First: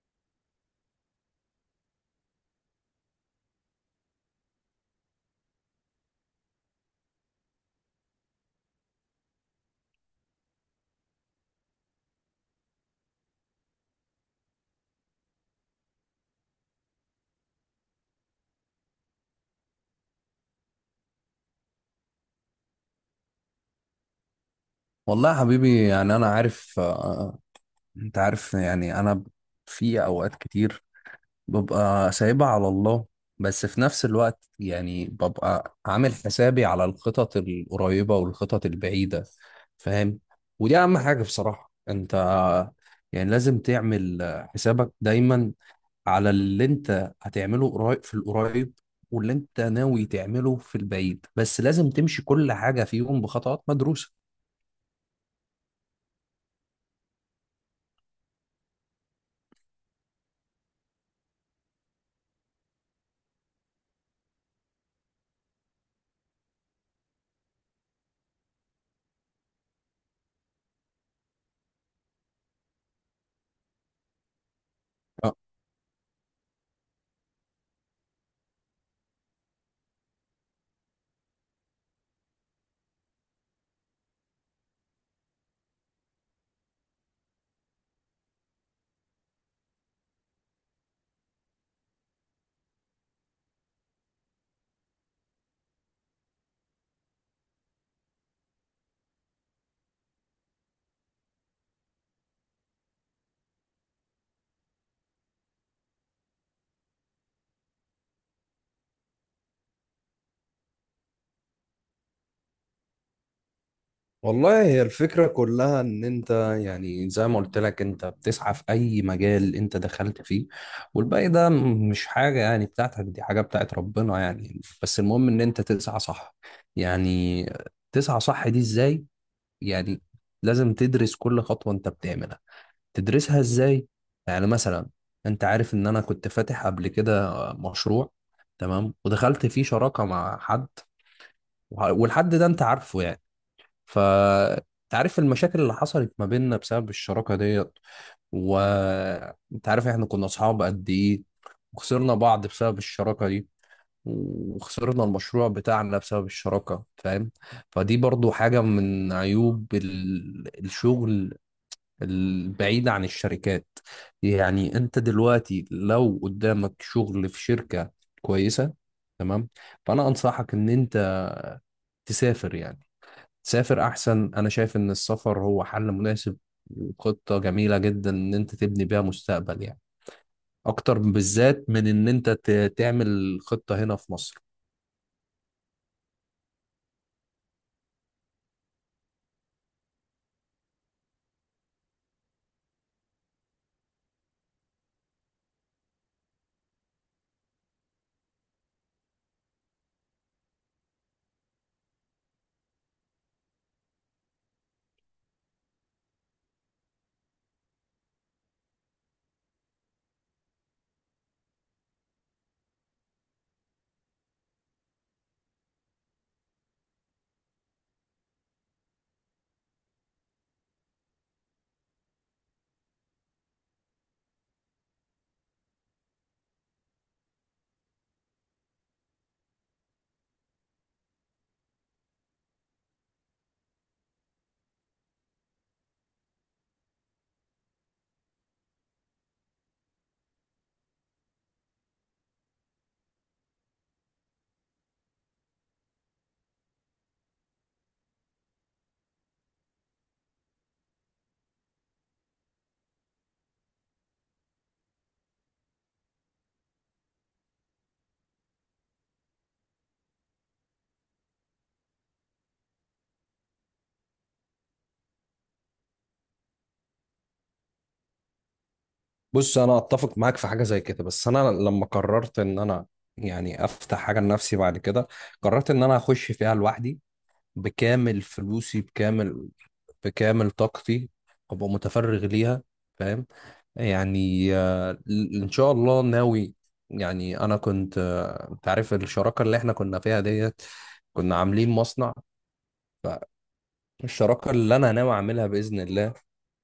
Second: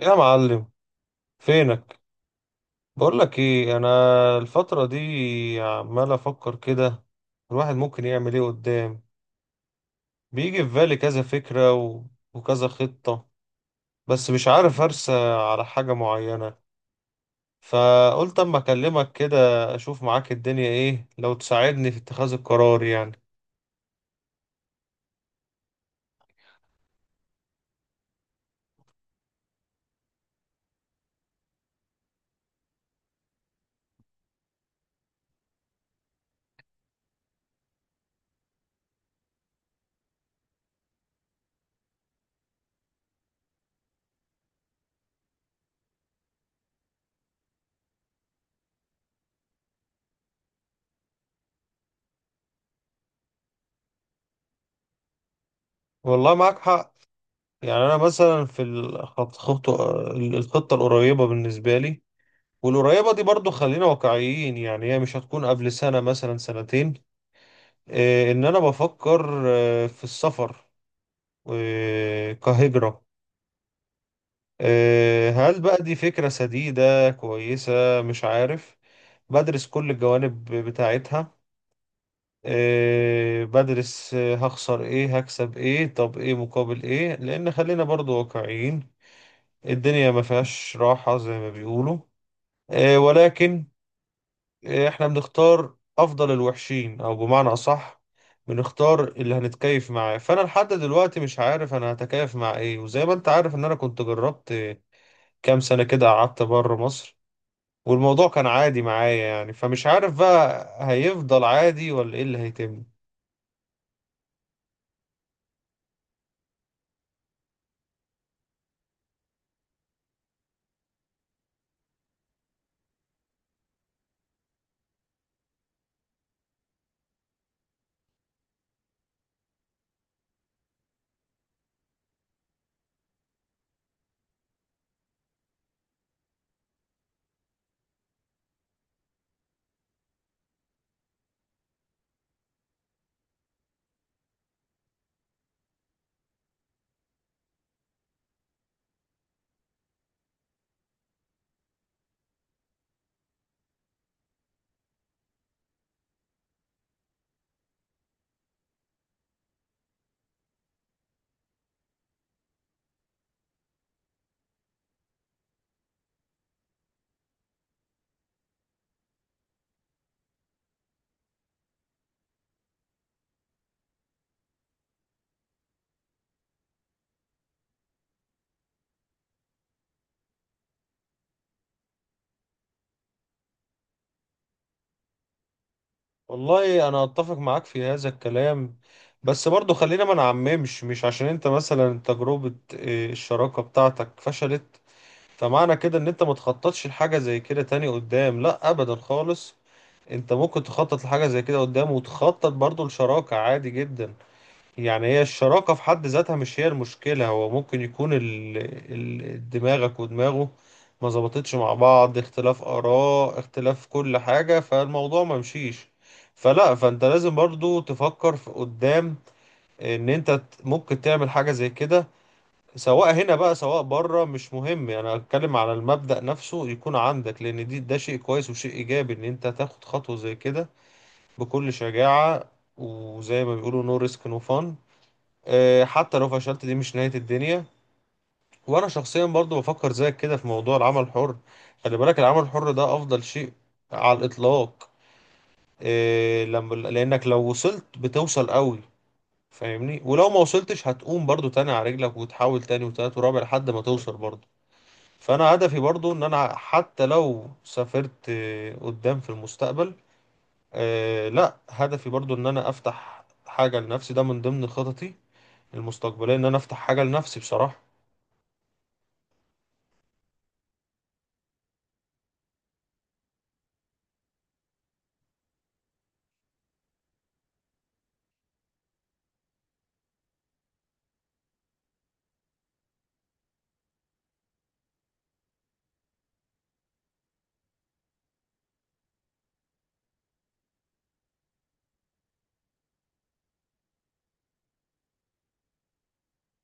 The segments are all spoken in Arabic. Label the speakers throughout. Speaker 1: يا معلم، فينك؟ بقول لك ايه، انا الفترة دي عمال افكر كده. الواحد ممكن يعمل ايه قدام؟ بيجي في بالي كذا فكرة وكذا خطة. بس مش عارف ارسى على حاجة معينة، فقلت اما اكلمك كده اشوف معاك الدنيا ايه، لو تساعدني في اتخاذ القرار يعني.
Speaker 2: والله يا حبيبي، يعني انا عارف انت عارف. يعني انا في اوقات كتير ببقى سايبها على الله، بس في نفس الوقت يعني ببقى عامل حسابي على الخطط القريبة والخطط البعيدة، فاهم. ودي اهم حاجة بصراحة، انت يعني لازم تعمل حسابك دايما على اللي انت هتعمله قريب في القريب، واللي انت ناوي تعمله في البعيد، بس لازم تمشي كل حاجة فيهم بخطوات مدروسة.
Speaker 1: والله معاك حق. يعني انا مثلا في الخطة القريبة بالنسبة لي. والقريبة دي برضو خلينا واقعيين، يعني هي مش هتكون قبل سنة، مثلا سنتين. ان انا بفكر في السفر، كهجرة. هل بقى دي فكرة سديدة كويسة؟ مش عارف. بدرس كل الجوانب بتاعتها. بدرس، هخسر ايه، هكسب ايه، طب ايه مقابل ايه، لان خلينا برضو واقعيين. الدنيا ما فيهاش راحة زي ما بيقولوا. ولكن احنا بنختار افضل الوحشين، او بمعنى اصح بنختار اللي هنتكيف معاه. فانا لحد دلوقتي مش عارف انا هتكيف مع ايه. وزي ما انت عارف ان انا كنت جربت كام سنة كده، قعدت بره مصر والموضوع كان عادي معايا يعني، فمش عارف بقى هيفضل عادي ولا ايه اللي هيتم.
Speaker 2: والله، هي الفكرة كلها إن أنت، يعني زي ما قلت لك، أنت بتسعى في أي مجال أنت دخلت فيه، والباقي ده مش حاجة يعني بتاعتك، دي حاجة بتاعت ربنا يعني. بس المهم إن أنت تسعى صح. يعني تسعى صح دي إزاي؟ يعني لازم تدرس كل خطوة أنت بتعملها. تدرسها إزاي؟ يعني مثلا، أنت عارف إن أنا كنت فاتح قبل كده مشروع، تمام، ودخلت فيه شراكة مع حد، والحد ده أنت عارفه يعني. فانت عارف المشاكل اللي حصلت ما بيننا بسبب الشراكة ديت، وانت عارف احنا كنا اصحاب قد ايه، وخسرنا بعض بسبب الشراكة دي، وخسرنا المشروع بتاعنا بسبب الشراكة، فاهم. فدي برضو حاجة من عيوب الشغل البعيد عن الشركات. يعني انت دلوقتي لو قدامك شغل في شركة كويسة، تمام، فانا انصحك ان انت تسافر. يعني تسافر احسن. انا شايف ان السفر هو حل مناسب وخطة جميلة جدا ان انت تبني بيها مستقبل، يعني اكتر بالذات من ان انت تعمل خطة هنا في مصر.
Speaker 1: والله انا اتفق معاك في هذا الكلام. بس برضو خلينا ما نعممش. مش عشان انت مثلا تجربة إيه، الشراكة بتاعتك فشلت، فمعنى كده ان انت ما تخططش لحاجة زي كده تاني قدام. لا ابدا خالص. انت ممكن تخطط لحاجة زي كده قدام، وتخطط برضو لشراكة عادي جدا. يعني هي الشراكة في حد ذاتها مش هي المشكلة. هو ممكن يكون دماغك ودماغه ما ظبطتش مع بعض، اختلاف آراء، اختلاف كل حاجة، فالموضوع ما مشيش. فلا، فانت لازم برضو تفكر في قدام، ان انت ممكن تعمل حاجة زي كده. سواء هنا بقى سواء بره، مش مهم. يعني انا اتكلم على المبدأ نفسه يكون عندك، لان ده شيء كويس وشيء ايجابي ان انت تاخد خطوة زي كده بكل شجاعة. وزي ما بيقولوا نو ريسك نو فان. حتى لو فشلت دي مش نهاية الدنيا. وانا شخصيا برضو بفكر زيك كده في موضوع العمل الحر. خلي بالك، العمل الحر ده افضل شيء على الاطلاق. آه، لما لانك لو وصلت بتوصل قوي، فاهمني؟ ولو ما وصلتش هتقوم برضو تاني على رجلك، وتحاول تاني وتالت ورابع لحد ما توصل برضو. فانا هدفي برضو ان انا حتى لو سافرت قدام في المستقبل، لا، هدفي برضو ان انا افتح حاجة لنفسي. ده من ضمن خططي المستقبلية، ان انا افتح حاجة لنفسي بصراحة.
Speaker 2: بص، انا اتفق معاك في حاجة زي كده، بس انا لما قررت ان انا يعني افتح حاجة لنفسي، بعد كده قررت ان انا اخش فيها لوحدي، بكامل فلوسي، بكامل طاقتي، ابقى متفرغ ليها، فاهم. يعني ان شاء الله ناوي. يعني انا كنت، انت عارف الشراكه اللي احنا كنا فيها ديت، كنا عاملين مصنع. فالشراكه اللي انا ناوي اعملها باذن الله،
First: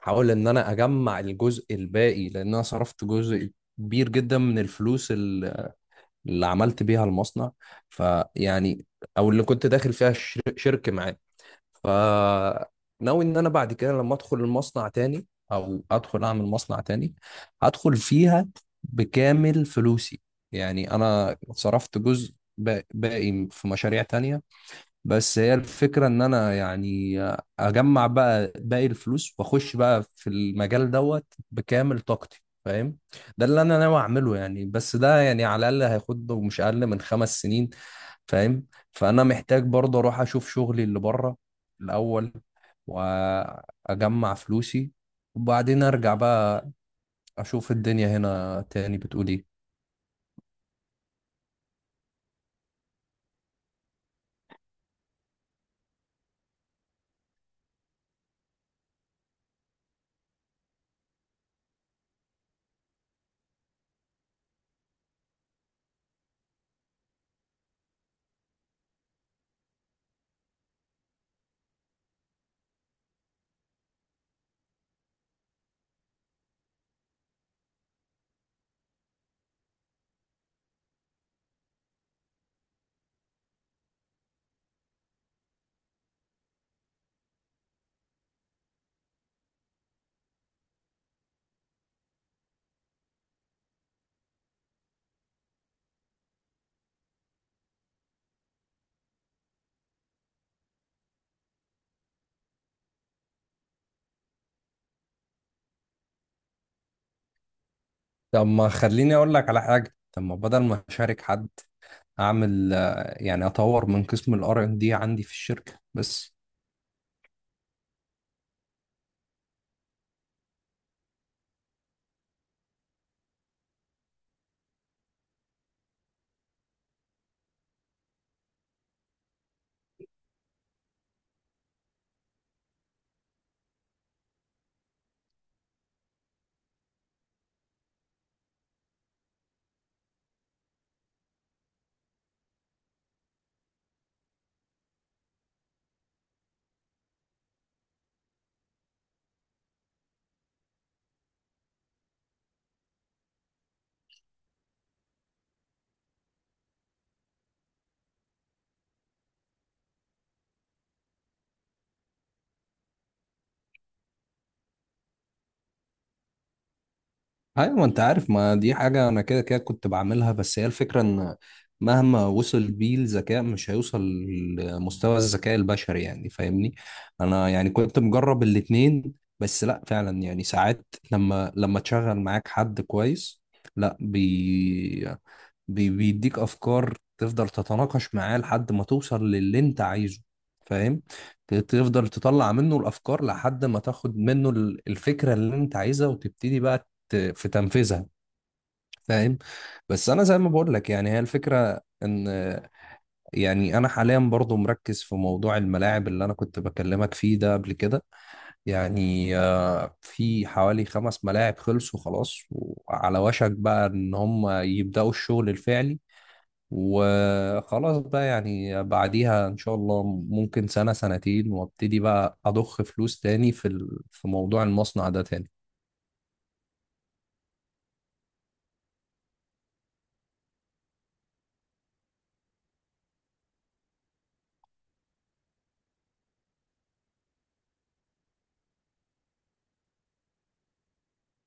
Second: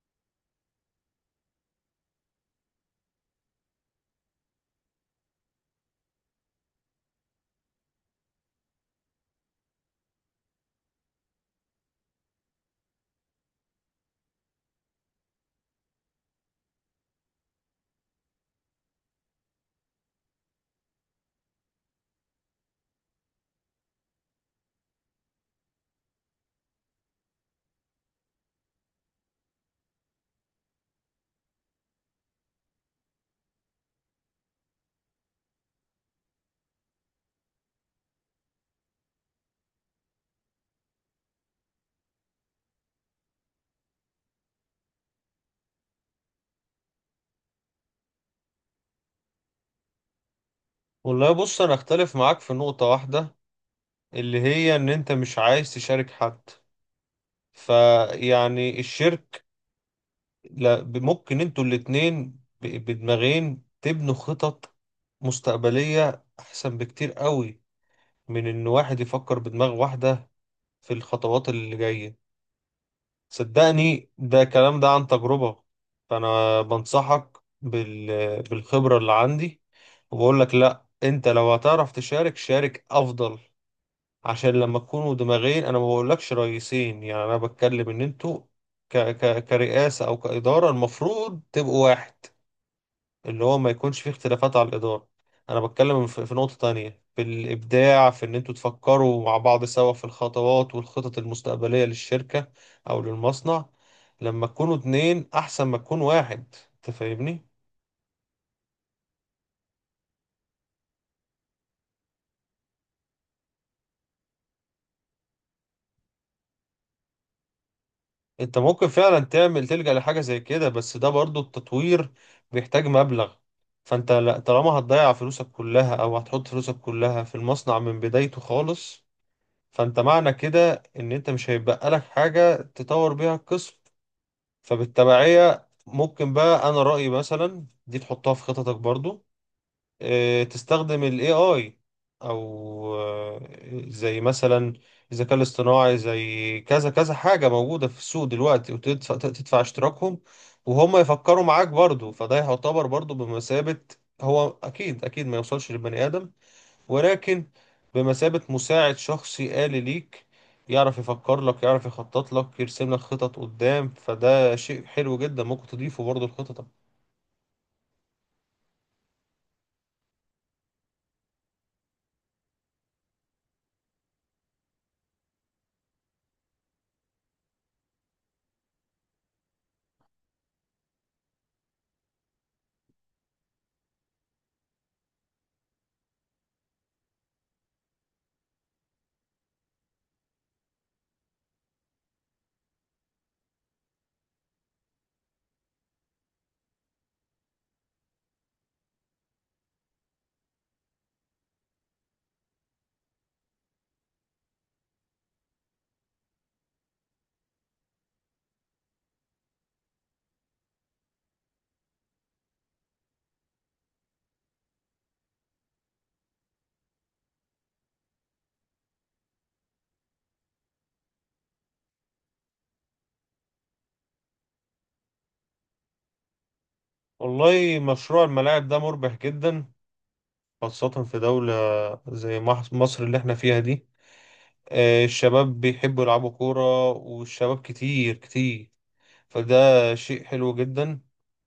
Speaker 2: هحاول ان انا اجمع الجزء الباقي، لان انا صرفت جزء كبير جدا من الفلوس اللي عملت بيها المصنع، فيعني او اللي كنت داخل فيها شرك معاه. فناوي ان انا بعد كده لما ادخل المصنع تاني، او ادخل اعمل مصنع تاني، هدخل فيها بكامل فلوسي. يعني انا صرفت جزء باقي في مشاريع تانية. بس هي الفكرة ان انا يعني اجمع بقى باقي الفلوس واخش بقى في المجال دوت بكامل طاقتي، فاهم. ده اللي انا ناوي اعمله يعني. بس ده يعني على الاقل هياخد له مش اقل من 5 سنين، فاهم. فانا محتاج برضه اروح اشوف شغلي اللي بره الاول، واجمع فلوسي، وبعدين ارجع بقى اشوف الدنيا هنا تاني بتقول ايه.
Speaker 1: والله بص، انا اختلف معاك في نقطة واحدة، اللي هي ان انت مش عايز تشارك حد. فيعني لا، ممكن انتوا الاتنين بدماغين تبنوا خطط مستقبلية احسن بكتير قوي، من ان واحد يفكر بدماغ واحدة في الخطوات اللي جاية. صدقني ده كلام، ده عن تجربة. فأنا بنصحك بالخبرة اللي عندي، وبقول لك لا، انت لو هتعرف تشارك شارك افضل. عشان لما تكونوا دماغين، انا ما بقولكش رئيسين، يعني انا بتكلم ان انتوا كرئاسة او كإدارة، المفروض تبقوا واحد. اللي هو ما يكونش فيه اختلافات على الإدارة. أنا بتكلم في نقطة تانية، في الإبداع، في إن أنتوا تفكروا مع بعض سوا في الخطوات والخطط المستقبلية للشركة أو للمصنع. لما تكونوا اتنين أحسن ما تكون واحد. أنت فاهمني؟
Speaker 2: طب ما خليني اقول لك على حاجة. طب ما بدل ما اشارك حد، اعمل، يعني اطور من قسم الار ان دي عندي في الشركه بس.
Speaker 1: أنت ممكن فعلا تلجأ لحاجة زي كده، بس ده برضو التطوير بيحتاج مبلغ. فأنت طالما هتضيع فلوسك كلها أو هتحط فلوسك كلها في المصنع من بدايته خالص، فأنت معنى كده إن أنت مش هيبقى لك حاجة تطور بيها القسم. فبالتبعية ممكن بقى، أنا رأيي مثلا دي تحطها في خططك برضو. تستخدم ال AI، أو زي مثلا الذكاء الاصطناعي، زي كذا كذا حاجة موجودة في السوق دلوقتي، وتدفع اشتراكهم، وهم يفكروا معاك برضو. فده يعتبر برضو بمثابة، هو أكيد أكيد ما يوصلش للبني آدم، ولكن بمثابة مساعد شخصي آلي ليك. يعرف يفكر لك، يعرف يخطط لك، يرسم لك خطط قدام. فده شيء حلو جدا، ممكن تضيفه برضه لخططك.
Speaker 2: ايوه، ما انت عارف، ما دي حاجه انا كده كده كنت بعملها. بس هي الفكره ان مهما وصل بيه الذكاء مش هيوصل لمستوى الذكاء البشري، يعني فاهمني. انا يعني كنت مجرب الاتنين. بس لا، فعلا يعني ساعات لما تشغل معاك حد كويس، لا بيديك افكار، تفضل تتناقش معاه لحد ما توصل للي انت عايزه، فاهم. تفضل تطلع منه الافكار لحد ما تاخد منه الفكره اللي انت عايزها، وتبتدي بقى في تنفيذها، فاهم. بس انا زي ما بقول لك، يعني هي الفكره ان، يعني انا حاليا برضو مركز في موضوع الملاعب اللي انا كنت بكلمك فيه ده قبل كده. يعني في حوالي 5 ملاعب خلصوا خلاص وعلى وشك بقى ان هم يبداوا الشغل الفعلي، وخلاص بقى يعني بعديها ان شاء الله ممكن سنة سنتين وابتدي بقى اضخ فلوس تاني في في موضوع المصنع ده تاني.
Speaker 1: والله مشروع الملاعب ده مربح جدا، خاصة في دولة زي مصر اللي احنا فيها دي. الشباب بيحبوا يلعبوا كورة، والشباب كتير كتير، فده شيء حلو جدا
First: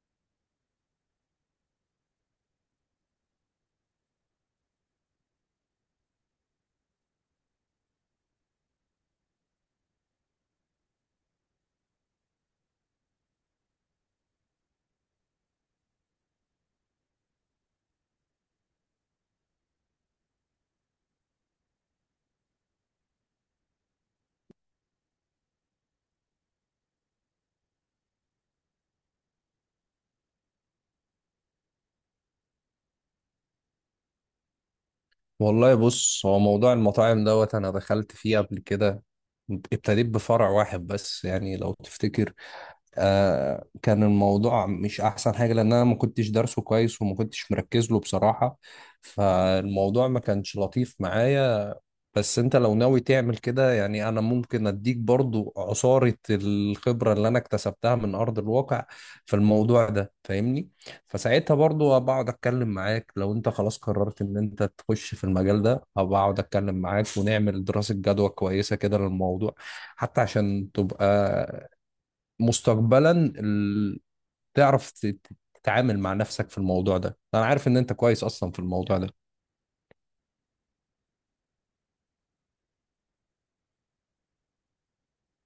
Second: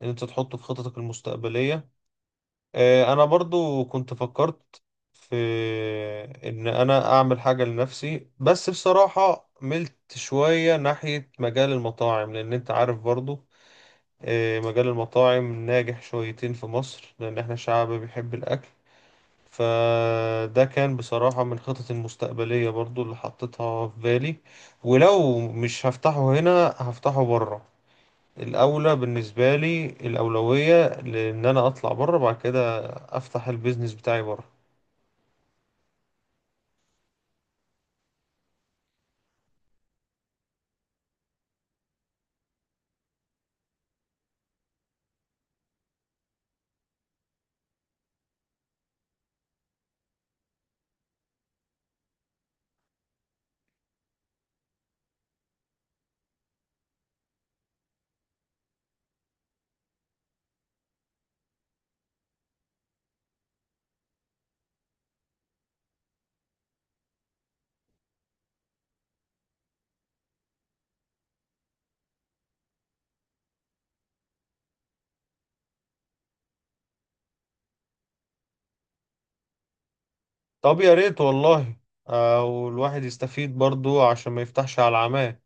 Speaker 1: ان انت تحطه في خططك المستقبلية. انا برضو كنت فكرت في ان انا اعمل حاجة لنفسي، بس بصراحة ملت شوية ناحية مجال المطاعم، لان انت عارف برضو. مجال المطاعم ناجح شويتين في مصر، لان احنا شعب بيحب الاكل. فده كان بصراحة من خطط المستقبلية برضو اللي حطيتها في بالي. ولو مش هفتحه هنا هفتحه بره. الأولى بالنسبة لي، الأولوية لإن أنا أطلع بره بعد كده أفتح البيزنس بتاعي بره.
Speaker 2: والله بص، هو موضوع المطاعم دوت انا دخلت فيه قبل كده، ابتديت بفرع واحد بس يعني، لو تفتكر، كان الموضوع مش احسن حاجة، لان انا ما كنتش دارسه كويس وما كنتش مركز له بصراحة، فالموضوع ما كانش لطيف معايا. بس انت لو ناوي تعمل كده، يعني انا ممكن اديك برضو عصارة الخبرة اللي انا اكتسبتها من ارض الواقع في الموضوع ده، فاهمني. فساعتها برضو بقعد اتكلم معاك. لو انت خلاص قررت ان انت تخش في المجال ده، هبقعد اتكلم معاك ونعمل دراسة جدوى كويسة كده للموضوع، حتى عشان تبقى مستقبلا، ال- تعرف تتعامل مع نفسك في الموضوع ده. انا عارف ان انت كويس اصلا في الموضوع ده.
Speaker 1: طب يا ريت والله. والواحد يستفيد برضو، عشان ما يفتحش على العماه.